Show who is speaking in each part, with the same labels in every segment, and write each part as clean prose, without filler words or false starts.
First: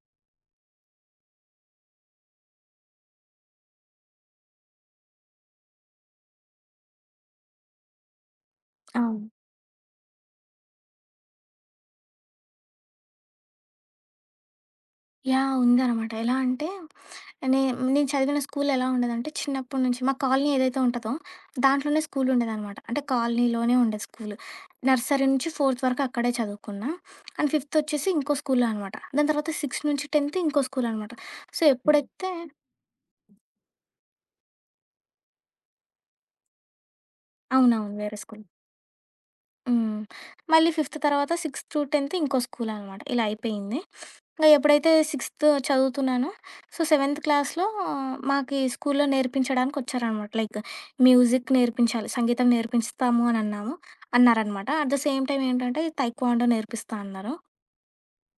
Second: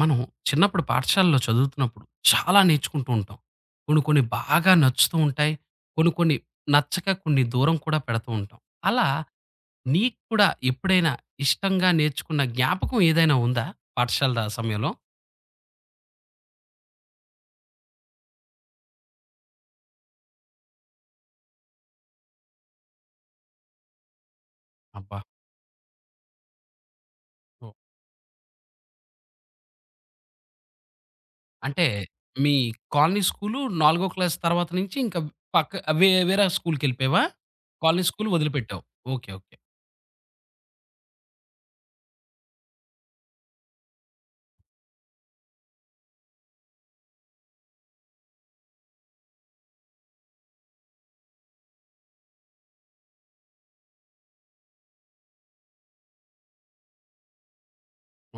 Speaker 1: మనం చిన్నప్పుడు పాఠశాలలో చదువుతున్నప్పుడు చాలా నేర్చుకుంటూ ఉంటాం. కొన్ని కొన్ని బాగా నచ్చుతూ ఉంటాయి. కొన్ని కొన్ని నచ్చక కొన్ని దూరం కూడా పెడుతూ ఉంటాం. అలా
Speaker 2: అవును.
Speaker 1: నీకు కూడా ఎప్పుడైనా ఇష్టంగా నేర్చుకున్న జ్ఞాపకం ఏదైనా ఉందా? పాఠశాల సమయంలో?
Speaker 2: యాహ్! ఉందనమాట. ఎలా అంటే నే నేను చదివిన స్కూల్ ఎలా ఉండేదంటే చిన్నప్పటి నుంచి మా కాలనీ ఏదైతే ఉంటదో దాంట్లోనే స్కూల్ ఉండేదనమాట. అంటే కాలనీలోనే ఉండేది స్కూలు.
Speaker 1: అబ్బా!
Speaker 2: నర్సరీ నుంచి ఫోర్త్ వరకు అక్కడే చదువుకున్నా. And
Speaker 1: oh!
Speaker 2: ఫిఫ్త్ వచ్చేసి ఇంకో స్కూల్‌లో అనమాట. దాని తర్వాత 6 నుంచి 10థ్ ఇంకో స్కూల్ అనమాట. సో,
Speaker 1: అంటే
Speaker 2: ఎప్పుడైతే
Speaker 1: మీ కాలనీ స్కూలు 4 క్లాస్ తర్వాత నుంచి ఇంకా పక్క వేరే స్కూలుకెళ్ళిపోయావా?
Speaker 2: అవునవును.
Speaker 1: కాలనీ
Speaker 2: వేరే
Speaker 1: స్కూలు
Speaker 2: స్కూల్.
Speaker 1: వదిలిపెట్టావు. Okay, okay.
Speaker 2: హ్మ్. మళ్ళీ ఫిఫ్త్ తర్వాత 6-10 ఇంకో స్కూలనమాట. ఇలా అయిపోయింది. ఇంగ ఎప్పుడైతే సిక్స్త్ చదువుతున్నానో, సో, సెవెంత్ క్లాస్‌లో మాకీ స్కూల్లో నేర్పించడానికొచ్చారనమాట. లైక్ మ్యూజిక్ నేర్పించాలి, సంగీతం నేర్పిస్తాము అనన్నాము అన్నారనమాట. అట్ ద సేమ్ టైమ్ ఏంటంటే, తైక్వాండో నేర్పిస్తా అన్నారు.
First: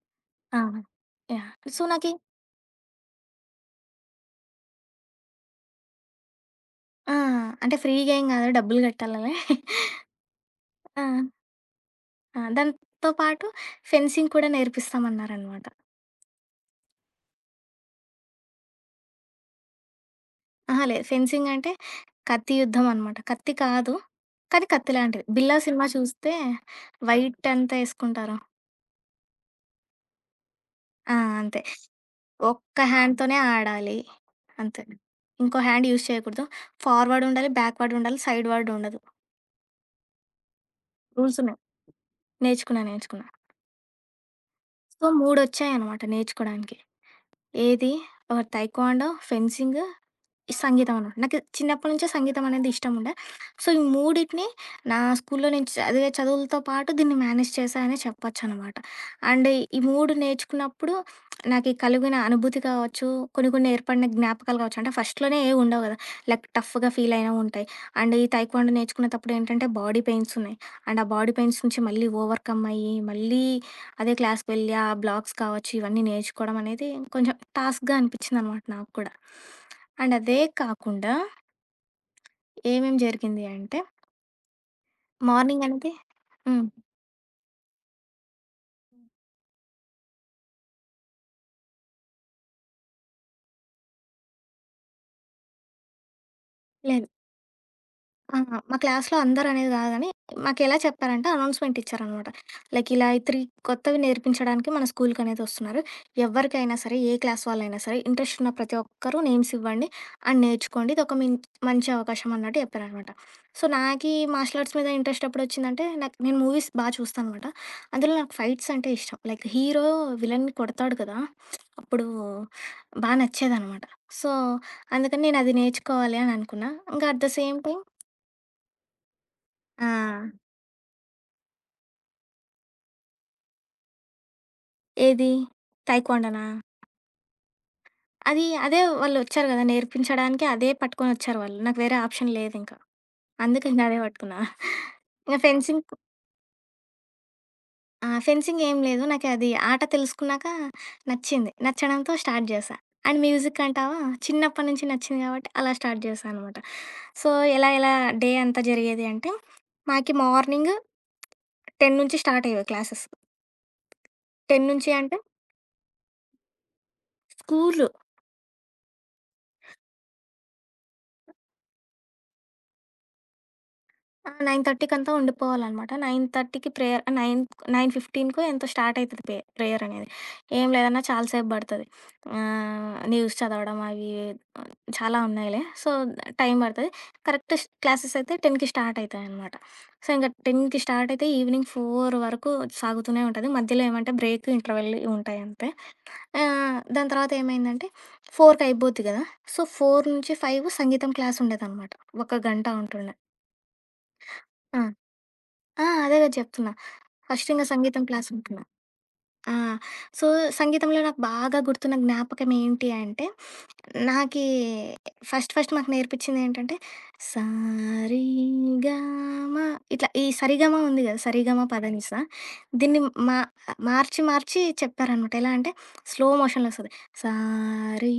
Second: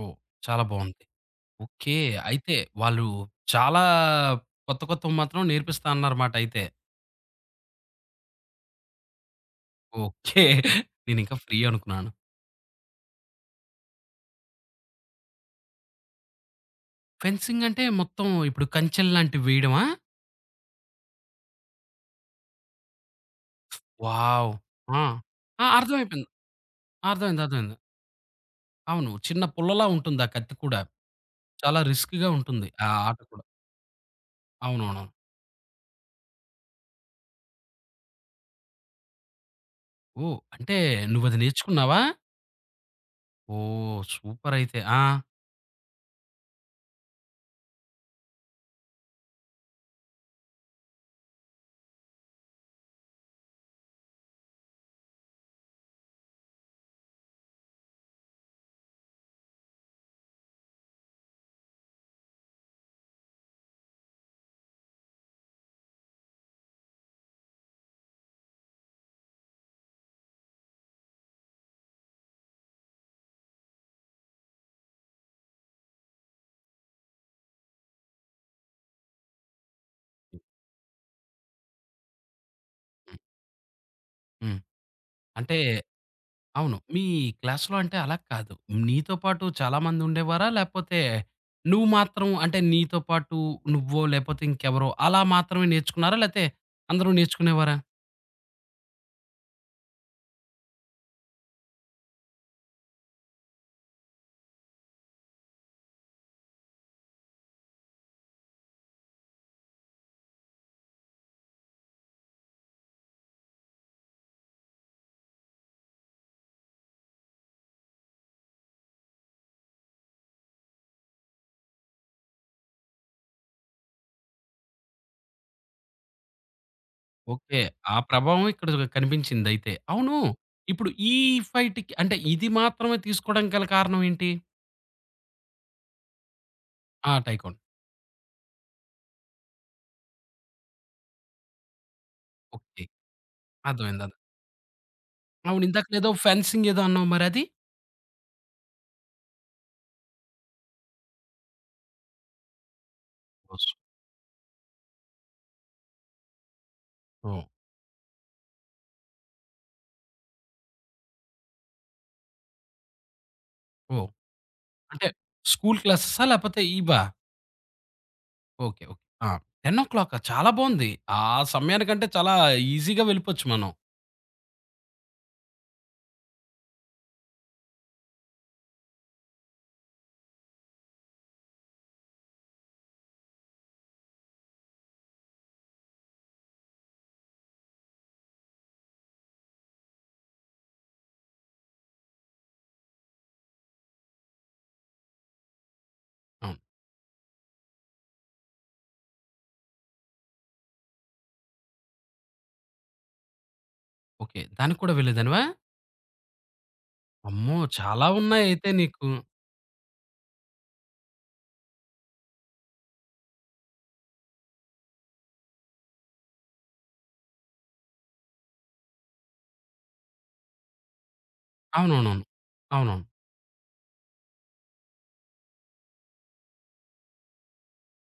Speaker 1: ఓహ్!
Speaker 2: ఆ!
Speaker 1: చాలా బావుంది.
Speaker 2: యాహ్! So,
Speaker 1: okay.
Speaker 2: నాకి
Speaker 1: అయితే వాళ్ళు చాలా కొత్త కొత్తవి మాత్రం నేర్పిస్తా అన్నారమాట అయితే.
Speaker 2: ఆ! అంటే ఫ్రీగా ఏం కాదు, డబ్బులు కట్టాలలే.
Speaker 1: ఓకే.
Speaker 2: ఆ!
Speaker 1: నేనింకా ఫ్రీ అనుకున్నాను.
Speaker 2: ఆ! దాంతో పాటు ఫెన్సింగ్ కూడా నేర్పిస్తామన్నారనమాట.
Speaker 1: ఫెన్సింగ్ అంటే మొత్తం ఇప్పుడు కంచెలు లాంటివి వేయడమా?
Speaker 2: అహా! లేదు. ఫెన్సింగ్ అంటే కత్తి యుద్ధం అనమాట. కత్తి కాదు.
Speaker 1: వావ్!
Speaker 2: కానీ కత్తి
Speaker 1: ఆ!
Speaker 2: లాంటిది. 'బిల్లా'
Speaker 1: ఆ!
Speaker 2: సినిమా
Speaker 1: అర్థమైపోయింది.
Speaker 2: చూస్తే
Speaker 1: అర్థమైంది,
Speaker 2: వైట్ అంతా
Speaker 1: అర్థమైంది.
Speaker 2: ఏసుకుంటారు.
Speaker 1: అవును, చిన్న పుల్లలా ఉంటుంది ఆ కత్తి కూడా.
Speaker 2: ఆ! అంతే.
Speaker 1: చాలా రిస్క్‌గా ఉంటుంది
Speaker 2: ఒక్క
Speaker 1: ఆ ఆట
Speaker 2: హ్యాండ్‌తోనే
Speaker 1: కూడా.
Speaker 2: ఆడాలి. అంతే.
Speaker 1: అవునవునవును.
Speaker 2: ఇంకో హ్యాండ్ యూజ్ చేయకూడదు. ఫార్వర్డ్ ఉండాలి, బ్యాక్‌వర్డ్ ఉండాలి, సైడ్ వర్డ్ ఉండదు.
Speaker 1: ఓహ్! అంటే నువ్వది
Speaker 2: రూల్స్ ఉన్నాయి.
Speaker 1: నేర్చుకున్నావా?
Speaker 2: నేర్చుకున్నా, నేర్చుకున్నా.
Speaker 1: ఓహ్! సూపర్ అయితే. ఆ!
Speaker 2: సో, 3 వచ్చాయనమాట నేర్చుకోడానికి. ఏది? ఒకటి తైక్వాండో, ఫెన్సింగ్ సంగీతం అనమాట. నాకు చిన్నప్పటి నుంచే సంగీతం అనేది ఇష్టముండే. సో, ఈ మూడిటిని నా స్కూల్‌లో నేను చదివే చదువులతో పాటు దీన్ని మేనేజ్ చేశా అనే చెప్పొచ్చనమాట. అండ్ ఈ 3 నేర్చుకున్నప్పుడు నాకి కలిగిన అనుభూతి కావచ్చు, కొన్ని కొన్ని ఏర్పడిన జ్ఞాపకాలు కావచ్చు. అంటే ఫస్ట్‌లోనే ఏవి ఉండవు కదా! లైక్ టఫ్‌గా ఫీల్ అయినవి ఉంటాయి. అండ్ ఈ తైక్వాండో నేర్చుకునేటప్పుడు ఏంటంటే బాడీ పెయిన్స్ ఉన్నాయి. అండ్ ఆ బాడీ పెయిన్స్ నుంచి మళ్ళీ ఓవర్‌కమ్ అయ్యి, మళ్ళీ అదే క్లాస్‌కి వెళ్ళి ఆ బ్లాక్స్ కావచ్చు, ఇవన్నీ నేర్చుకోవడం అనేది కొంచెం టాస్క్‌గా అనిపించిందనమాట నాకు కూడా. అండ్ అదే కాకుండా ఏమేం
Speaker 1: హ్మ్.
Speaker 2: జరిగింది అంటే
Speaker 1: హ్మ్. అంటే
Speaker 2: మార్నింగ్ అనేది హ్మ్.
Speaker 1: అవును, మీ క్లాస్‌లో అంటే అలా కాదు. నీతో పాటు చాలామంది ఉండేవారా? లేపోతే నువ్వు మాత్రం అంటే నీతో పాటు నువ్వో లేపోతే ఇంకెవరో అలా మాత్రమే నేర్చుకున్నారా? లేతే
Speaker 2: లేదు.
Speaker 1: అందరూ నేర్చుకునేవారా?
Speaker 2: ఆ! మా క్లాస్‌లో అందరనేది కాదు గానీ, మాకెలా చెప్పారంటే అనౌన్స్‌మెంట్ ఇచ్చారనమాట. లైక్ ఇలా 3 కొత్తవి నేర్పించడానికి మన స్కూల్‌కనేది వస్తున్నారు. ఎవరికైనా సరే, ఏ క్లాస్ వాళ్ళైనా సరే, ఇంట్రెస్ట్ ఉన్న ప్రతి ఒక్కరూ నేమ్స్ ఇవ్వండి అండ్ నేర్చుకోండి. ఇదొక మిన్ మంచి అవకాశం అన్నట్టు చెప్పారనమాట. సో, నాకీ మార్షల్ ఆర్ట్స్ మీద ఇంట్రెస్ట్ ఎప్పుడొచ్చిందంటే, నాకు నేను మూవీస్ బా చూస్తానమాట. అందులో నాకు ఫైట్స్ అంటే ఇష్టం. లైక్ హీరో విలన్ని కొడతాడు కదా! అప్పుడు బా నచ్చేదనమాట. సో, అందుకని నేనది నేర్చుకోవాలి అని అనుకున్నా. ఇంకా at the same
Speaker 1: okay.
Speaker 2: Time
Speaker 1: ఆ ప్రభావం ఇక్కడ కనిపించిందయితే.
Speaker 2: ఆ!
Speaker 1: అవును. ఇప్పుడు ఈ ఫైట్‌కి అంటే ఇది మాత్రమే తీసుకోవడం గల కారణం ఏంటి?
Speaker 2: ఏది? తైక్వాండోనా?
Speaker 1: ఆ! టైకోండో.
Speaker 2: అదే వాళ్ళొచ్చారు గదా! నేర్పించడానికి అదే పట్టుకొనొచ్చారు వాళ్ళు. నాకు వేరే ఆప్షన్ లేదింక.
Speaker 1: ఓకే.
Speaker 2: అందుకే ఇంక
Speaker 1: అర్థమైంది.
Speaker 2: అదే
Speaker 1: అర్థం
Speaker 2: పట్టుకున్నా. ఇంక
Speaker 1: అవును,
Speaker 2: ఫెన్సింగ్
Speaker 1: ఇందాకలేదో ఫెన్సింగ్ ఏదో అన్నావు మరది?
Speaker 2: ఆ! ఫెన్సింగ్ ఏం లేదు. నాకది ఆట తెలుసుకున్నాక నచ్చింది. నచ్చడంతో స్టార్ట్ చేశా. And music
Speaker 1: oh!
Speaker 2: అంటావా చిన్నప్పటి నుంచి నచ్చింది కాబట్టి అలా స్టార్ట్ చేశా అనమాట. సో, ఎలా ఎలా డే అంతా జరిగేది అంటే, మాకి మార్నింగ్ 10 నుంచి స్టార్ట్ అయ్యేవి క్లాసెస్.
Speaker 1: ఓహ్!
Speaker 2: 10 నుంచి
Speaker 1: అంటే
Speaker 2: అంటే
Speaker 1: స్కూల్ క్లాసెసా? లేపోతే ఇవా?
Speaker 2: స్కూలు.
Speaker 1: Okay, okay. ఆ! 10:00 చాలా బావుంది. ఆ సమయానికంటే చాలా ఈజీగా వెళ్ళిపోవచ్చు మనం.
Speaker 2: ఆ! 9:30కి అంతా ఉండిపోవాలనమాట. 9:30కి ప్రేయర్ 9, 9:15కో ఎంతో స్టార్ట్ అయితది ప్రేయర్ అనేది. ఏం లేదన్నా చాలా సేపు పడతది. న్యూస్ చదవడం అవి ఆహ్, చాలా ఉన్నాయిలే. సో, టైం పడతది. కరెక్ట్ స్ క్లాసెస్ అయితే 10కి స్టార్ట్ అయితాయనమాట. సో, ఇంక 10కి స్టార్ట్ అయితే ఈవినింగ్ 4 వరకు సాగుతూనే ఉంటది. మధ్యలో ఏమంటే బ్రేక్, ఇంటర్వెల్ ఉంటాయంతే.
Speaker 1: అవును.
Speaker 2: దాని తర్వాత ఏమైందంటే 4కి అయిపోద్ది కదా! సో, 4-5 సంగీతం క్లాస్ ఉండేదనమాట. ఒక గంట ఉంటుండే.
Speaker 1: ఓకే, దానికి
Speaker 2: ఆ!
Speaker 1: కూడా వెళ్ళేదానివా?
Speaker 2: ఆ! అదే గదా! చెప్తున్నా. ఫస్ట్
Speaker 1: అమ్మో!
Speaker 2: ఇంక సంగీతం
Speaker 1: చాలా
Speaker 2: క్లాసుంటున్నా.
Speaker 1: ఉన్నాయయితే నీకు.
Speaker 2: ఆ! సో, సంగీతంలో నాకు బాగా గుర్తున్న జ్ఞాపకం ఏంటి అంటే, నాకీ ఫస్ట్ ఫస్ట్ మాకు నేర్పించిందేంటంటే, సా రీ గా మా ఇట్లా ఈ సరిగమ ఉంది గదా! సరిగమ పదనిస
Speaker 1: అవునవునవును.
Speaker 2: దీన్ని
Speaker 1: అవునవును.
Speaker 2: మా మార్చి మార్చి చెప్పారనమాట. ఎలా అంటే, స్లో మోషన్‌లో వస్తది. సా రీ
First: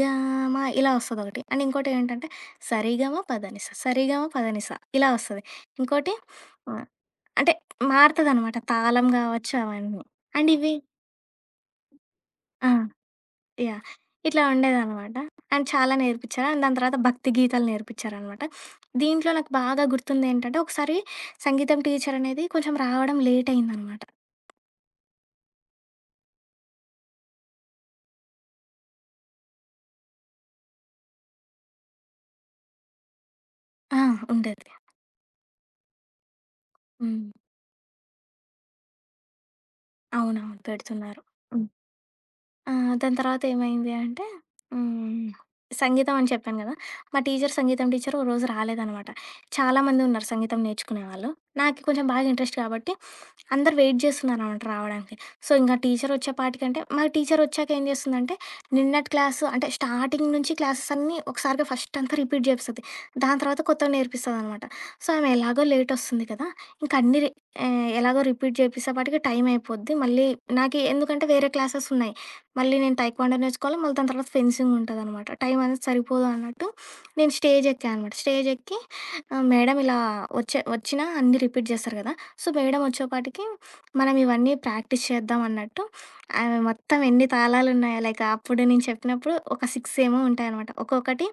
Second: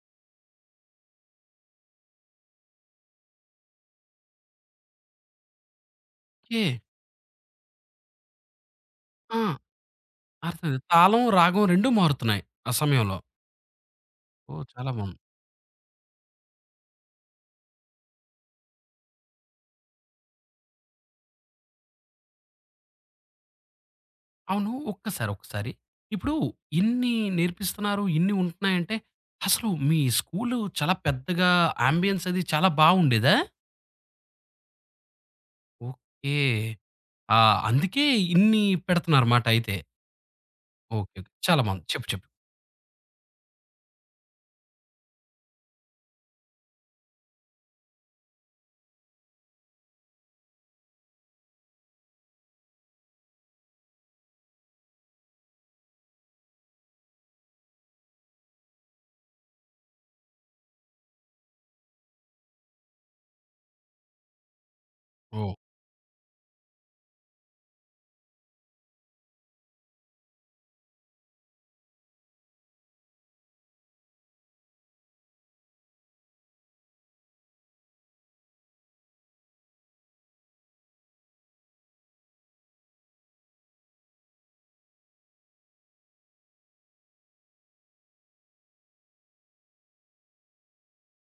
Speaker 2: గా మా ఇలా వస్తదొకటి. అండ్ ఇంకోటేంటంటే, సరిగమ పదనిస, సరిగమ పదనిస ఇలా వస్తది. ఇంకోటి
Speaker 1: ఓకే.
Speaker 2: ఆహ్, అంటే మారతదనమాట. తాళం గావచ్చు
Speaker 1: ఆ!
Speaker 2: అవన్నీ. అండ్ ఇవి
Speaker 1: అర్థమైంది. తాళం, రాగం 2 మారుతున్నాయి
Speaker 2: ఆ!
Speaker 1: ఆ సమయంలో.
Speaker 2: యాహ్! ఇట్లా
Speaker 1: ఓహ్! చాలా
Speaker 2: ఉండేదనమాట.
Speaker 1: బావుంది.
Speaker 2: అండ్ చాలా నేర్పిచ్చారు. అండ్ దాని తర్వాత భక్తి గీతాలు నేర్పిచ్చారనమాట. దీంట్లో నాకు బాగా గుర్తుందేంటంటే, ఒకసారి సంగీతం టీచర్ అనేది కొంచెం రావడం లేట్ అయిందనమాట.
Speaker 1: అవును. ఒక్కసారి, ఒక్కసారి ఇప్పుడు ఇన్ని నేర్పిస్తున్నారు, ఇన్ని ఉంటున్నాయంటే అసలు మీ స్కూలు చాలా పెద్దగా అంబియన్స్ అది చాలా బావుండేదా?
Speaker 2: ఆ! ఉండేది.
Speaker 1: ఓకే.
Speaker 2: హ్మ్.
Speaker 1: ఆ! అందుకే ఇన్ని పెడుతున్నారన్నమాట అయితే.
Speaker 2: అవునవును.
Speaker 1: Okay, okay.
Speaker 2: పెడుతున్నారు.
Speaker 1: చాలా
Speaker 2: హ్మ్.
Speaker 1: బావుంది. చెప్పు, చెప్పు.
Speaker 2: ఆ! దాని తర్వాత ఏమైంది అంటే హ్మ్. సంగీతం అని చెప్పాను గదా! మా టీచర్ సంగీతం టీచర్ ఓ రోజు రాలేదనమాట. చాలామంది ఉన్నారు సంగీతం నేర్చుకునేవాళ్ళు. నాకు కొంచెం బాగా ఇంట్రెస్ట్ కాబట్టి అందరూ వెయిట్ చేస్తున్నారనమాట రావడానికి. సో, ఇంక టీచర్ వచ్చేపాటికంటే మా టీచర్ వచ్చాక ఏం చేస్తుందంటే నిన్నటి క్లాసు అంటే స్టార్టింగ్ నుంచి క్లాసెస్ అన్నీ ఒకసారిగా ఫస్ట్ అంతా రిపీట్ చేపిస్తది. దాని తర్వాత కొత్తవి నేర్పిస్తదనమాట. సో, ఆమె
Speaker 1: ఓహ్!
Speaker 2: ఎలాగో లేట్ వస్తుంది కదా! ఇంక అన్నీ రి ఎలాగో రిపీట్ చేపిచ్చేపాటికి టైం అయిపోద్ది. మళ్ళీ నాకు ఎందుకంటే వేరే క్లాసెస్ ఉన్నాయి. మళ్ళీ నేను టైక్వాండో నేర్చుకోవాలి. మళ్ళీ దాని తర్వాత ఫెన్సింగ్ ఉంటదనమాట. టైం అనేది సరిపోదు అన్నట్టు నేను స్టేజ్ ఎక్కా అనమాట. స్టేజ్ ఎక్కి మేడం ఇలా వచ్చినా అన్నీ రిపీట్ చేస్తారు కదా! సో, మేడం వచ్చేపాటికి మనం ఇవన్నీ ప్రాక్టీస్ చేద్దాం అన్నట్టు ఆమె మొత్తం ఎన్ని తాళాలున్నాయో లైక్ అప్పుడు నేను చెప్పినప్పుడు ఒక 6 ఏమో ఉంటాయనమాట. ఒక్కొక్కటి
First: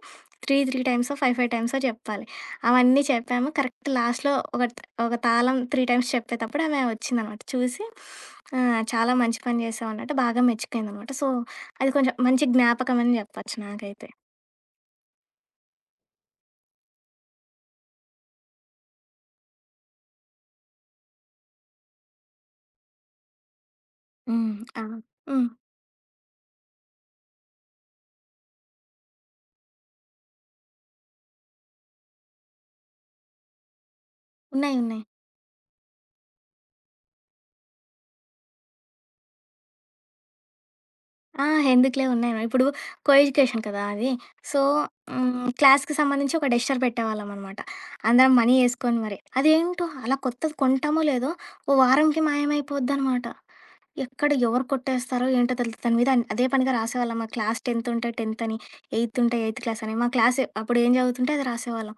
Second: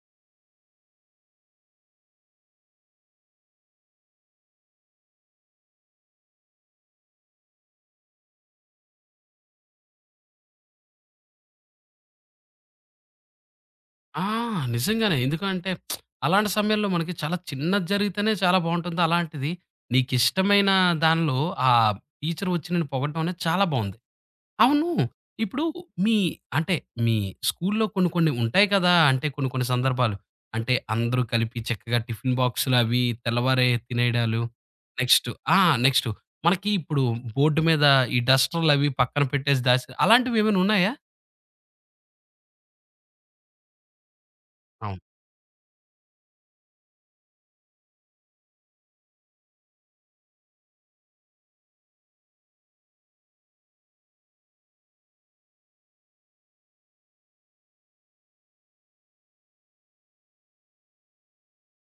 Speaker 2: 3, 3 టైమ్సో, 5, 5 టైమ్సో చెప్పాలి. అవన్నీ చెప్పాము. కరెక్ట్ లాస్ట్‌లో ఒక ఒక తాళం 3 టైమ్స్ చెప్పేతప్పుడు ఆమె వచ్చిందనమాట. చూసి చాలా మంచి పని చేశావు అన్నట్టు బాగా మెచ్చుకుందనమాట. సో, అది కొంచెం మంచి జ్ఞాపకం అని చెప్పొచ్చు నాకైతే.
Speaker 1: ఆ! నిజంగానే. ఎందుకంటే అలాంటి సమయంలో మనకి చాలా చిన్నది జరిగితేనే చాలా బావుంటుంది. అలాంటిది నీకిష్టమైన దానిలో ఆ టీచర్ వచ్చి నిన్ను పొగడడం అనేది చాలా బావుంది.
Speaker 2: హ్మ్. ఆ!
Speaker 1: అవును.
Speaker 2: హ్మ్.
Speaker 1: ఇప్పుడు మీ అంటే మీ స్కూల్లో కొన్ని కొన్ని ఉంటాయి కదా! అంటే కొన్ని కొన్ని సందర్భాలు. అంటే అందరూ కలిపి చక్కగా టిఫిన్ బాక్సులు అవి తెల్లవారే తినేయడాలు.
Speaker 2: ఉన్నాయి. ఉన్నాయి.
Speaker 1: నెక్స్ట్ ఆ! నెక్స్ట్ మనకి ఇప్పుడు బోర్డ్ మీద ఈ డస్టర్‌లవి పక్కన పెట్టేసి దాసి అలాంటివేమైనా ఉన్నాయా?
Speaker 2: ఆ! ఎందుకులే ఉన్నాయి. ఇప్పుడు కో ఎడ్యుకేషన్ కదా అది. సో,
Speaker 1: అవును.
Speaker 2: క్లాస్‌కి సంబంధించి ఒక డెస్టర్ పెట్టేవాళ్ళమనమాట. అందరం మనీ యేసుకొని మరి. అదేంటో అలా కొత్తది కొంటామో లేదో ఓ వారంకి మాయమైపోద్దనమాట. ఎక్కడ ఎవరు కొట్టేస్తారో ఏంటో తెలీదు. దాని మీద అదే పనిగా రాసేవాళ్ళం. మా క్లాస్ 10th ఉంటే 10th అని, 8th ఉంటే 8th క్లాస్ అని. అప్పుడు ఏం చదువుతుంటే అది రాసేవాళ్ళం.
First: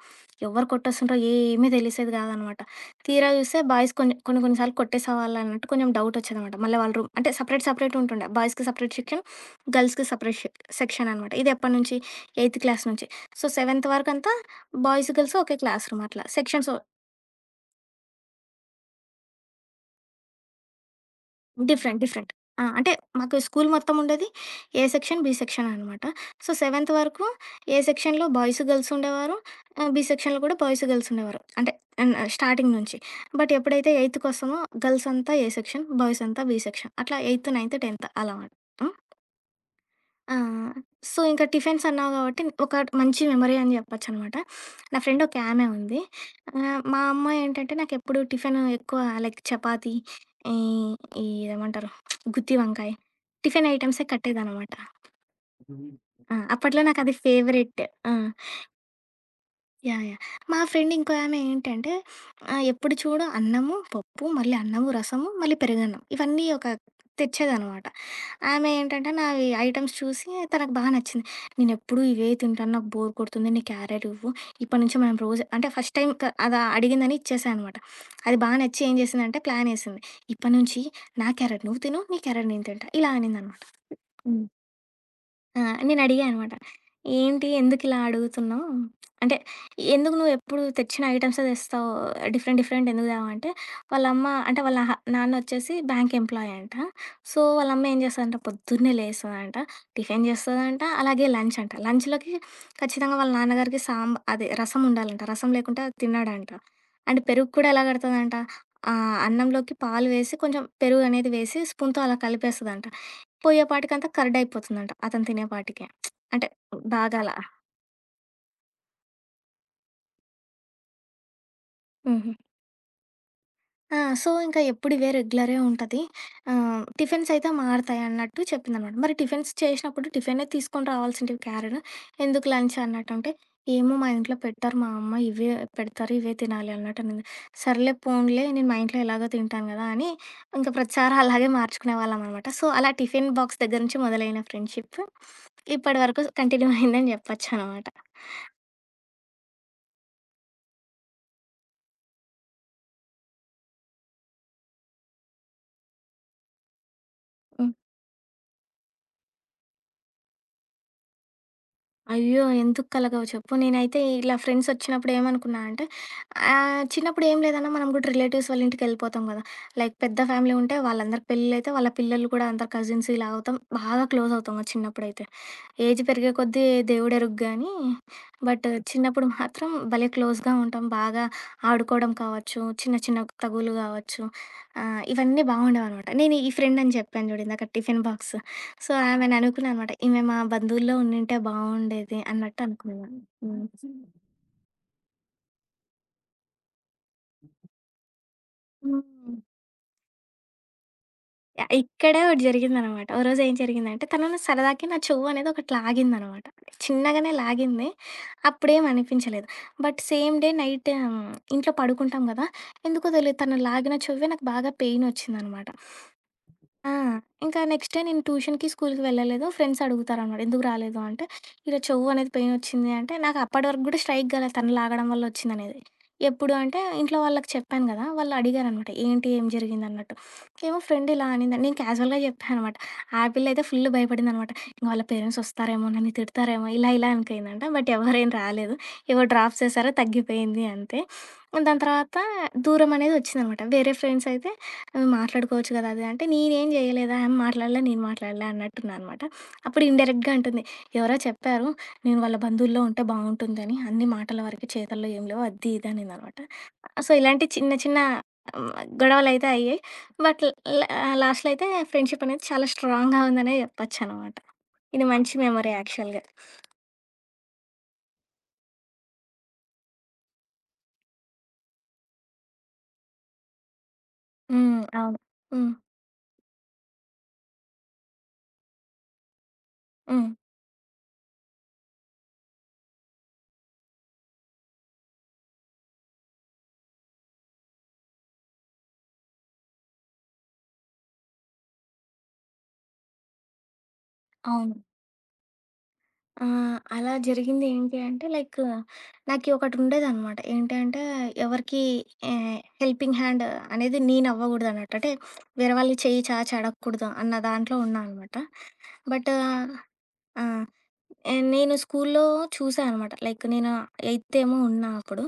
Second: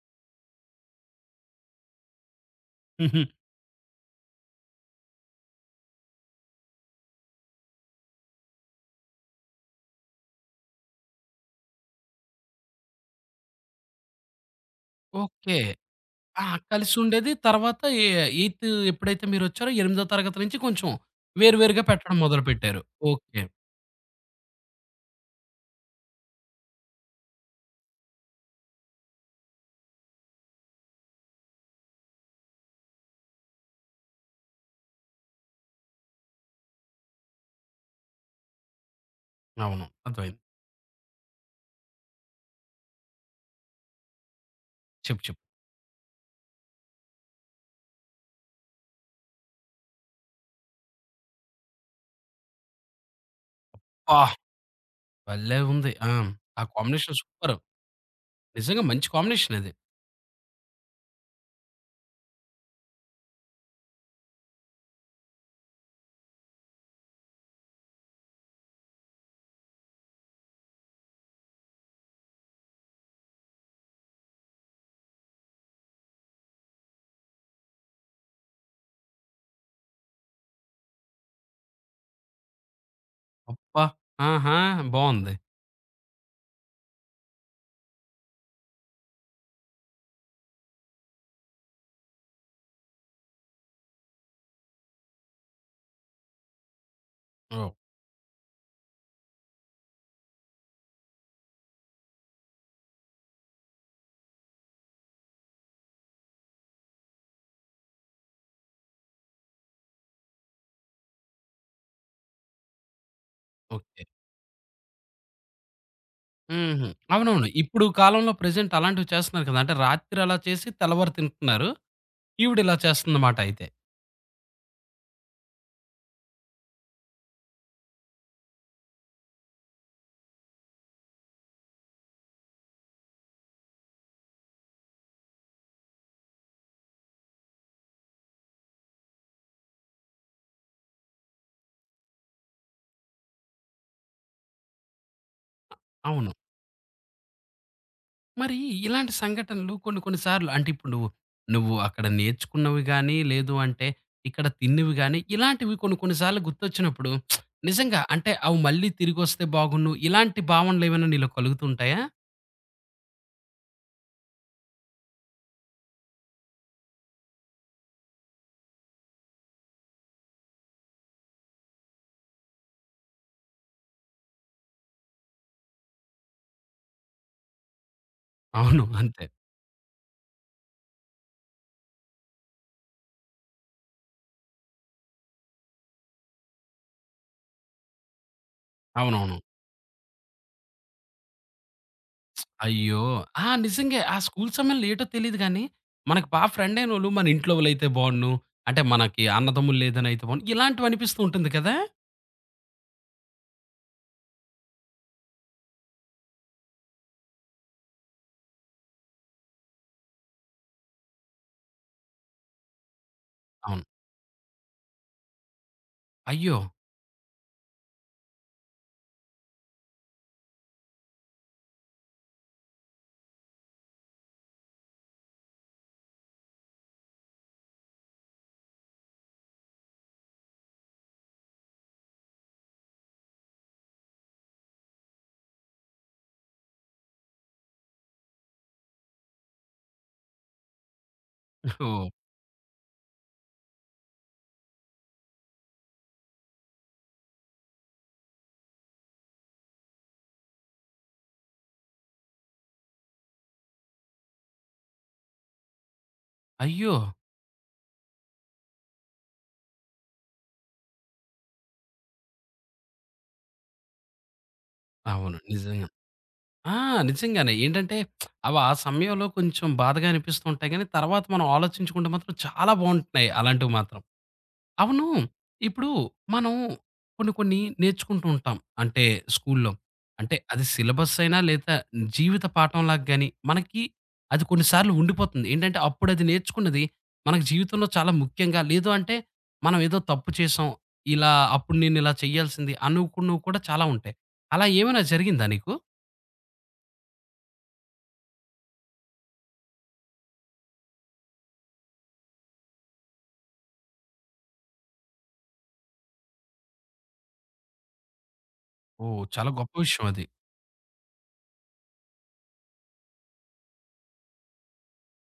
Speaker 2: ఎవరు కొట్టేస్తుంటారో ఏమీ తెలిసేది కాదనమాట. తీరా చూస్తే బాయ్స్ కొన్ని కొన్ని కొన్ని సార్లు కొట్టేసేవాళ్ళు అన్నట్టు కొంచెం డౌట్ వచ్చేదనమాట. మళ్ళీ వాళ్ళ రూమ్ అంటే సెపరేట్ సెపరేట్ ఉంటుండే. బాయ్స్‌కి సెపరేట్ సెక్షన్, గర్ల్స్‌కి సెపరేట్ షె సెక్షన్ అనమాట. ఇది ఎప్పటి నుంచి? 8th క్లాస్ నుంచి. సో, 7th వరకంతా బాయ్స్, గర్ల్స్
Speaker 1: ఓకే.
Speaker 2: ఒకే క్లాస్ రూమ్ అట్లా.
Speaker 1: ఆ!
Speaker 2: సెక్షన్స్
Speaker 1: కలిసుండేది. తర్వాత ఏ ఎయిత్ ఎప్పుడైతే మీరొచ్చారో, ఎనిమిదో తరగతి నుంచి కొంచెం వేరు వేరుగా
Speaker 2: డిఫరెంట్.
Speaker 1: పెట్టడం
Speaker 2: డిఫరెంట్. ఆ!
Speaker 1: మొదలుపెట్టారు.
Speaker 2: అంటే మాకు
Speaker 1: ఓకే.
Speaker 2: స్కూల్ మొత్తం ఉండేది ఏ సెక్షన్, బి సెక్షన్ అనమాట. సో, సెవెంత్ వరకు ఏ సెక్షన్‌లో బాయ్స్, గర్ల్స్ ఉండేవారు. బి సెక్షన్‌లో కూడా బాయ్స్, గర్ల్స్ ఉండేవారు. అంటే స్టార్టింగ్ నుంచి. బట్ ఎప్పుడైతే ఎయిత్‌కొస్తామో గర్ల్స్ అంతా ఏ సెక్షన్, బాయ్స్ అంతా బి సెక్షన్. అట్లా ఎయిత్, నైన్త్, టెన్త్ అలా. హ్మ్.
Speaker 1: అవును,
Speaker 2: ఆ!
Speaker 1: అర్థమైంది.
Speaker 2: సో, ఇంకా టిఫిన్స్ అన్నావు గాబట్టి ఒక మంచి మెమరీ అని చెప్పొచ్చనమాట. నా
Speaker 1: చెప్పు,
Speaker 2: ఫ్రెండ్ ఒక
Speaker 1: చెప్పు.
Speaker 2: ఆమె ఉంది. మా అమ్మ ఏంటంటే నాకెప్పుడు టిఫిన్ ఎక్కువ లైక్ చపాతీ, ఈ ఈ ఏమంటారు గుత్తి వంకాయ టిఫిన్ ఐటెమ్సే
Speaker 1: అబ్బా!
Speaker 2: కట్టేదనమాట.
Speaker 1: భలే ఉంది. ఆ!
Speaker 2: ఆ!
Speaker 1: ఆ
Speaker 2: అప్పట్లో నాకది
Speaker 1: కాంబినేషన్ సూపరు.
Speaker 2: ఫేవరెట్. ఆ!
Speaker 1: నిజంగా మంచి కాంబినేషన్ అది.
Speaker 2: యాహ్! యాహ్! మా ఫ్రెండ్ ఇంకో ఆమె ఏంటంటే ఎప్పుడు చూడు అన్నము, పప్పు, మళ్ళీ అన్నము, రసము, మళ్ళీ పెరుగన్నం. ఇవన్నీ ఒక తెచ్చేదనమాట. ఆమె ఏంటంటే నావి ఐటెమ్స్ చూసి తనకు బాగా నచ్చింది. నేనెప్పుడు ఇవే తింటాను. నాకు బోర్ కొడుతుంది. నీ క్యారెట్ ఇవ్వు. ఇప్పటి నుంచి మనం రోజు అంటే ఫస్ట్ టైమ్ క అది అడిగిందని ఇచ్చేసా అనమాట. అది బాగా నచ్చి ఏం చేసిందంటే ప్లానేసింది. ఇప్పటి నుంచి నా క్యారెట్ నువ్వు తిను. నీ క్యారెట్ నేను తింటా. ఇలా అనిందనమాట.
Speaker 1: అబ్బా! ఆహా! బావుంది.
Speaker 2: ఆ! నేనడిగా అనమాట. "ఏంటి ఎందుకిలా అడుగుతున్నావు? అంటే ఎందుకు నువ్వెప్పుడు తెచ్చిన ఐటెమ్సే తెస్తావు. డిఫరెంట్ డిఫరెంట్ ఎందుకు తేవా" అంటే వాళ్ళ నాన్నొచ్చేసి బ్యాంక్ ఎంప్లాయీ అంట. సో,
Speaker 1: ఓహ్!
Speaker 2: వాళ్ళమ్మ ఏం చేస్తదంటే పొద్దున్నే లేస్తదంట. టిఫిన్ చేస్తదంట. అలాగే లంచ్ అంట. లంచ్‌లోకి ఖచ్చితంగా వాళ్ళ నాన్నగారికి అదే రసం ఉండాలంట. రసం లేకుంటే అది తినడంట. అండ్ పెరుగు కూడా ఎలా కడతదంట అన్నంలోకి పాలు వేసి కొంచెం పెరుగనేది వేసి స్పూన్‌తో అలా కలిపేస్తదంట.
Speaker 1: ఓకే.
Speaker 2: పోయేపాటికంతా కర్డ్ అయిపోతుందంట. అతను తినేపాటికే. అంటే
Speaker 1: హుహు.
Speaker 2: బాగా అలా.
Speaker 1: అవునవును. ఇప్పుడు కాలంలో ప్రెజెంట్ అలాంటివి చేస్తున్నారు కదా! అంటే రాత్రి అలా చేసి తెల్లవారు తింటున్నారు.
Speaker 2: హుహు.
Speaker 1: ఈవిడిలా చేస్తుందన్నమాట అయితే.
Speaker 2: ఆ! సో, ఇంకా ఎప్పుడు ఇవే రెగ్యులరే ఉంటది. టిఫిన్స్ అయితే మారతాయన్నట్టు చెప్పిందనమాట. మరి టిఫిన్స్ చేసినప్పుడు టిఫినే తీసుకొని రావాల్సింటివి క్యారీడ్. ఎందుకు లంచ్ అన్నట్టంటే, "ఏమో మా ఇంట్లో పెట్టరు మా అమ్మ. ఇవే పెడతారు. ఇవే తినాలి" అన్నట్టనింది. సర్లే పోనీలే నేను మా ఇంట్లో ఎలాగో తింటాను గదా! అని ఇంకా ప్రతిసారి అలాగే మార్చుకునేవాళ్ళమనమాట. సో, అలా టిఫిన్ బాక్స్ దగ్గర నుంచి మొదలైన ఫ్రెండ్‌షిప్ ఇప్పటి వరకు
Speaker 1: అవును.
Speaker 2: కంటిన్యూ అయిందని చెప్పొచ్చనమాట.
Speaker 1: మరి ఇలాంటి సంఘటనలు కొన్ని కొన్ని సార్లు అంటే ఇప్పుడు నువ్వు నువ్వు అక్కడ నేర్చుకున్నవి గానీ, లేదు అంటే ఇక్కడ తిన్నవి గానీ, ఇలాంటివి కొన్ని కొన్ని సార్లు గుర్తొచ్చినప్పుడు
Speaker 2: హ్మ్.
Speaker 1: నిజంగా అంటే అవి మళ్ళీ తిరిగొస్తే బాగున్ను ఇలాంటి భావనలేమైనా నీలో కలుగుతుంటాయా?
Speaker 2: అయ్యో! ఎందుకు కలగవు చెప్పు. నేనైతే ఇలా ఫ్రెండ్స్ వచ్చినప్పుడు ఏమనుకున్నా అంటే చిన్నప్పుడు ఏం లేదన్నా మనం కూడా రిలేటివ్స్ వాళ్ళ ఇంటికెళ్ళిపోతాం గదా! లైక్ పెద్ద ఫ్యామిలీ ఉంటే వాళ్ళందరికి పెళ్ళిళ్ళైతే వాళ్ళ పిల్లలు కూడా అందరు కజిన్స్ ఇలా అవుతాం. బాగా క్లోజ్ అవుతాం కదా! చిన్నప్పుడైతే. ఏజ్ పెరిగే కొద్దీ దేవుడెరుగు గానీ, బట్
Speaker 1: అవును, అంతే.
Speaker 2: చిన్నప్పుడు మాత్రం భలే క్లోజ్‌గా ఉంటాం. బాగా ఆడుకోవడం కావచ్చు, చిన్న చిన్న తగువులు కావచ్చు, ఇవన్నీ బాగుండేవనమాట. నేను ఈ ఫ్రెండ్ అని చెప్పాను చూడు ఇందాక టిఫిన్ బాక్స్ సో,
Speaker 1: అవునవును.
Speaker 2: ఆమెని అనుకున్నా అనమాట. ఈమె మా బంధువుల్లో ఉండింటే బావుండేది అన్నట్టు
Speaker 1: అయ్యో!
Speaker 2: అనుకున్నాను.
Speaker 1: ఆ!
Speaker 2: హ్మ్.
Speaker 1: నిజంగే. ఆ స్కూల్ సమయంలో ఏటో తెలీదు గానీ, మనకు బా ఫ్రెండ్ అయినోళ్ళు మన ఇంట్లో వాళ్ళైతే బావున్ను, అంటే మనకి
Speaker 2: హ్మ్.
Speaker 1: అన్నదమ్ములు లేదనైతే బావున్ను, ఇలాంటివి అనిపిస్తూ ఉంటుంది
Speaker 2: యాహ్!
Speaker 1: కదా!
Speaker 2: ఇక్కడే ఒకటి జరిగిందనమాట. ఓ రోజు ఏం జరిగిందంటే, తనను సరదాకి నా చెవు అనేది ఒకటి లాగిందనమాట. చిన్నగానే లాగింది. అప్పుడేం అనిపించలేదు. బట్ సేమ్ డే నైట్ ఇంట్లో పడుకుంటాం గదా! ఎందుకో తెలీదు తను
Speaker 1: అవును.
Speaker 2: లాగిన చెవే నాకు బాగా పెయినొచ్చిందనమాట.
Speaker 1: అయ్యో!
Speaker 2: ఆ! ఇంకా నెక్స్ట్ డే నేను ట్యూషన్‌కి, స్కూల్‌కి వెళ్ళలేదు. ఫ్రెండ్స్ అడుగుతారనమాట. "ఎందుకు రాలేదు?" అంటే, "ఇలా చెవు అనేది పెయిన్ వచ్చింది" అంటే, నాకు అప్పటి వరకు కూడా స్ట్రైక్ కాలేదు తను లాగడం వల్ల వచ్చిందనేది. ఎప్పుడు అంటే, ఇంట్లో వాళ్ళకి చెప్పాను కదా! వాళ్ళు అడిగారనమాట. "ఏంటి? ఏం జరిగిందన్నట్టు?" ఏమో ఫ్రెండ్ ఇలా అనింది. నేను క్యాజువల్‌గా చెప్పాననమాట. ఆ పిల్ల అయితే ఫుల్ భయపడిందనమాట. ఇంక వాళ్ళ పేరెంట్స్ వస్తారేమో, నన్ను తిడతారేమో, ఇలా ఇలా అనుకుందంట. బట్ ఎవరేం రాలేదు. ఏవో డ్రాప్స్ ఏసారు తగ్గిపోయింది అంతే. దాని
Speaker 1: ఓహ్!
Speaker 2: తర్వాత దూరం అనేది వచ్చిందనమాట. వేరే ఫ్రెండ్స్ అయితే అవి మాట్లాడుకోవచ్చు కదా అది అంటే, నేనేం చేయలేదా, ఆమె మాట్లాడలే, నేను మాట్లాడలే అన్నట్టున్నా అనమాట. అప్పుడు ఇండైరెక్ట్‌గా అంటుంది, ఎవరో చెప్పారు నేను వాళ్ళ బంధువుల్లో ఉంటే బావుంటుందని, అన్నీ మాటల వరకే చేతల్లో ఏం లేవు అది ఇది అనిందనమాట.
Speaker 1: అయ్యో!
Speaker 2: సో, ఇలాంటి చిన్న చిన్న హ్మ్, గొడవలైతే అయ్యాయి. బట్ లా లాస్ట్‌లో అయితే ఫ్రెండ్‌షిప్ అనేది చాలా స్ట్రాంగ్‌గా ఉందనే చెప్పొచ్చనమాట. ఇది మంచి
Speaker 1: అవును,
Speaker 2: మెమరీ
Speaker 1: నిజంగా.
Speaker 2: యాక్చువల్‌గా.
Speaker 1: ఆ! నిజంగానే. ఏంటంటే అవి ఆ సమయంలో కొంచెం బాధగా అనిపిస్తూ ఉంటాయి గానీ, తర్వాత మనం ఆలోచించుకుంటే మాత్రం చాలా బావుంటున్నాయి అలాంటివి మాత్రం.
Speaker 2: హ్మ్.
Speaker 1: అవును.
Speaker 2: అవును. హ్మ్.
Speaker 1: ఇప్పుడు మనం కొన్ని కొన్ని నేర్చుకుంటూ ఉంటాం. అంటే స్కూల్లో.
Speaker 2: హ్మ్.
Speaker 1: అంటే అది సిలబస్ అయినా లేదా జీవిత పాఠంలాగా గాని మనకి అది కొన్ని సార్లు ఉండిపోతుంది. ఏంటంటే అప్పుడది నేర్చుకున్నది మనకు జీవితంలో చాలా ముఖ్యంగా లేదు అంటే మనం ఏదో తప్పు చేశాం. ఇలా అప్పుడు నేనిలా చేయాల్సింది అనుకున్నవి కూడా చాలా ఉంటాయి. అలా
Speaker 2: అవును.
Speaker 1: ఏమైనా జరిగిందా నీకు?
Speaker 2: ఆ! అలా జరిగింది ఏంటి అంటే లైక్ నాకి ఒకటుండేదనమాట. ఏంటి అంటే ఎవరికీ హెల్పింగ్ హ్యాండ్ అనేది నేనవ్వగూడదన్నట్టు. అంటే వేరే వాళ్ళు చెయ్యి చాచి అడగకూడదు అన్న దాంట్లో ఉన్నా అనమాట.
Speaker 1: ఓహ్!
Speaker 2: బట్
Speaker 1: చాలా గొప్ప విషయం అది.
Speaker 2: ఆ! నేను స్కూల్లో చూసా అనమాట. లైక్ నేను ఎయిత్ ఏమో ఉన్నా అప్పుడు.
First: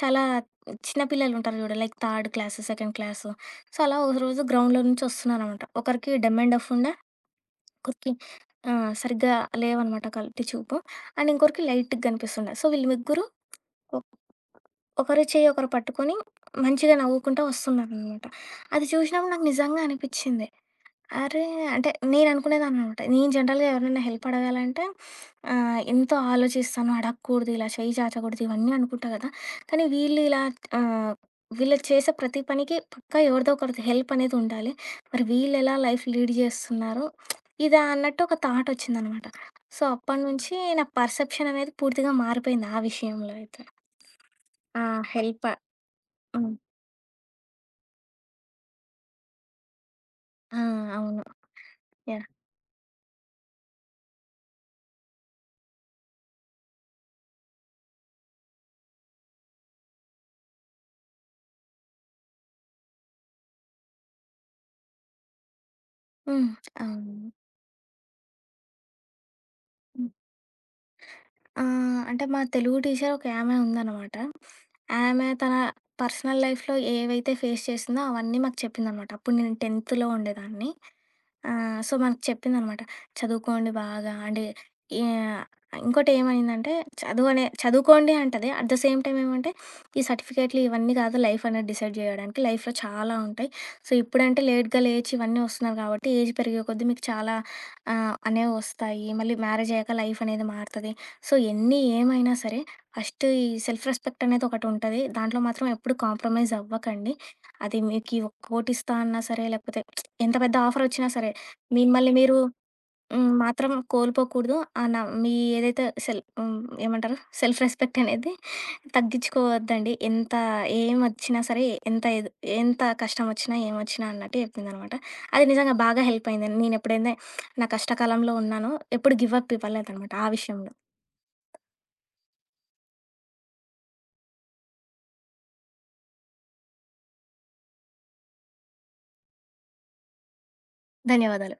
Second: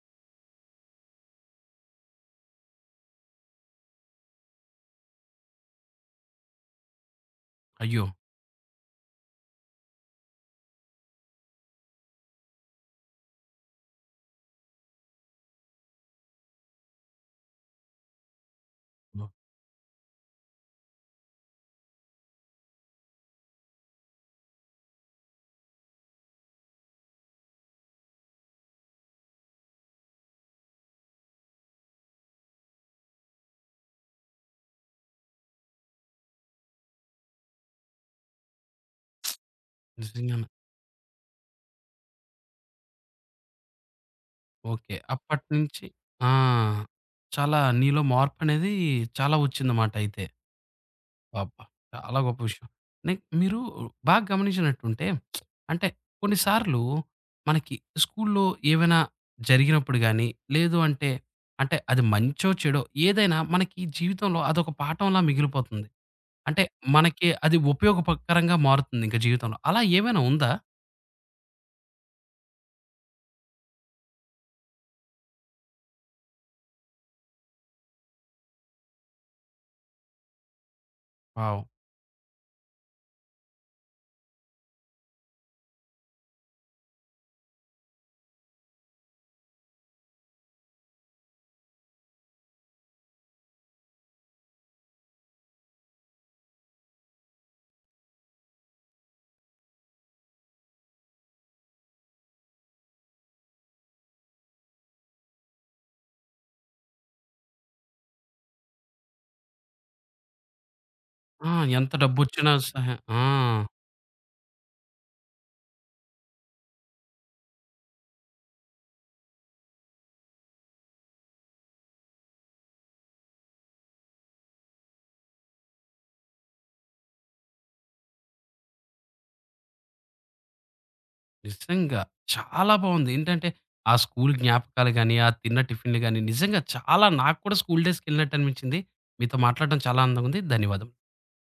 Speaker 2: చాలా చిన్న పిల్లలుంటారు చూడు like third class, second class. So, అలా ఒకరోజు గ్రౌండ్‌లో నుంచి వస్తున్నారనమాట. ఒకరికి డెమ్ అండ్ డఫ్ ఉండే,
Speaker 1: అయ్యో!
Speaker 2: ఒకరికి ఆ! సరిగ్గా లేవనమాట కంటి చూపు. అండ్ ఇంకొకరికి లైట్‌గా కనిపిస్తుండే. సో, వీళ్ళు ముగ్గురు ఒ ఒకరి చెయ్యి ఒకరు పట్టుకొని మంచిగా నవ్వుకుంటా వస్తున్నారనమాట. అది
Speaker 1: ఓహ్!
Speaker 2: చూసినప్పుడు నాకు నిజంగా అనిపిచ్చింది. అరే! అంటే నేననుకునేదాన్ననమాట. నేను జనరల్‌గా ఎవరినైనా హెల్ప్ అడగాలంటే ఎంతో ఆలోచిస్తాను. అడగకూడదు, ఇలా చెయ్యి చాచకూడదు ఇవన్నీ అనుకుంటా కదా! కానీ వీళ్ళు ఇలా ఆహ్, వీళ్ళు చేసే ప్రతి పనికి పక్కా ఎవరిదో ఒకరిది హెల్ప్ అనేది ఉండాలి. మరి వీళ్ళెలా లైఫ్ లీడ్ చేస్తున్నారు? ఇదా అన్నట్టు ఒక థాటొచ్చిందనమాట. సో,
Speaker 1: నిజంగానే.
Speaker 2: అప్పటినుంచి నా పర్సెప్షన్ అనేది పూర్తిగా మారిపోయింది ఆ విషయంలో అయితే. ఆ!
Speaker 1: Okay,
Speaker 2: help.
Speaker 1: అప్పటినుంచి ఆ!
Speaker 2: హ్మ్.
Speaker 1: చాలా నీలో మార్పనేది చాలా వచ్చిందమాట అయితే.
Speaker 2: ఆ! అవును.
Speaker 1: అబ్బా! చాలా
Speaker 2: యాహ్!
Speaker 1: గొప్ప విషయం. లైక్ మీరు బాగా గమనించినట్టుంటే అంటే కొన్నిసార్లు మనకి స్కూల్లో ఏవైనా జరిగినప్పుడు గాని, లేదు అంటే, అంటే అది మంచో, చెడో ఏదైనా మనకి జీవితంలో అదొక పాఠంలా మిగిలిపోతుంది.
Speaker 2: హ్మ్.
Speaker 1: అంటే
Speaker 2: అవును.
Speaker 1: మనకి అది ఉపయోగపకరంగా మారుతుంది ఇంక జీవితంలో. అలా ఏమైనా ఉందా?
Speaker 2: ఆ! అంటే మా తెలుగు టీచర్ ఒక ఆమె ఉందనమాట. ఆమె తన పర్సనల్ లైఫ్‌లో ఏవైతే ఫేస్ చేసిందో అవన్నీ మాకు చెప్పిందనమాట. అప్పుడు నేను 10th లో ఉండేదాన్ని.
Speaker 1: వావ్!
Speaker 2: సో, మనకు చెప్పిందనమాట. చదువుకోండి బాగా అంటే ఏ ఇంకోటేమైందంటే చదువు అనే చదువుకోండి అంటది. అట్ ద సేమ్ టైమ్ ఏమంటే ఈ సర్టిఫికేట్లు ఇవన్నీ కాదు లైఫ్ అనేది డిసైడ్ జేయడానికి. లైఫ్‌లో చాలా ఉంటాయి. సో, ఇప్పుడంటే లేట్‌గా లేచి ఇవన్నీ వస్తున్నారు కాబట్టి ఏజ్ పెరిగే కొద్దీ మీకు చాలా అనేవి వస్తాయి. మళ్ళీ మ్యారేజ్ అయ్యాక లైఫ్ అనేది మారుతది. సో, ఎన్ని ఏమైనా సరే ఫస్ట్ ఈ సెల్ఫ్ రెస్పెక్ట్ అనేది ఒకటుంటది. దాంట్లో మాత్రం ఎప్పుడు కాంప్రమైజ్ అవ్వకండి. అది మీకీ ఒక్కోటిస్తా అన్నా సరే, లేకపోతే ఎంత పెద్ద ఆఫరొచ్చినా సరే,
Speaker 1: ఆ! ఎంత
Speaker 2: మిమ్మల్ని మీరు
Speaker 1: డబ్బొచ్చినా సహా ఆ!
Speaker 2: మాత్రం కోల్పోకూడదు. ఆ న మీ ఏదైతే సెల్ హ్మ్. ఏమంటారు? సెల్ఫ్ రెస్పెక్ట్ అనేది తగ్గించుకోవద్దండి. ఎంత ఏమొచ్చినా సరే, ఎంత ఎదు ఎంత కష్టమొచ్చినా, ఏమొచ్చినా అన్నట్టు చెప్పిందనమాట. అది నిజంగా బాగా హెల్ప్ అయింది. నేనెప్పుడైనా నా కష్టకాలంలో ఉన్నానో, ఎప్పుడు గివ్ అప్ ఇవ్వలేదనమాట ఆ విషయంలో.
Speaker 1: నిజంగా. చాలా బావుంది. ఏంటంటే, ఆ స్కూలు జ్ఞాపకాలు గాని, ఆ తిన్న టిఫిన్‌లు గాని, నిజంగా చాలా నాకు కూడా స్కూలు డేస్‌కెళ్ళినట్టు అనిపించింది. మీతో మాట్లాడడం చాలా ఆనందంగా ఉంది. ధన్యవాదం.
Speaker 2: ధన్యవాదాలు.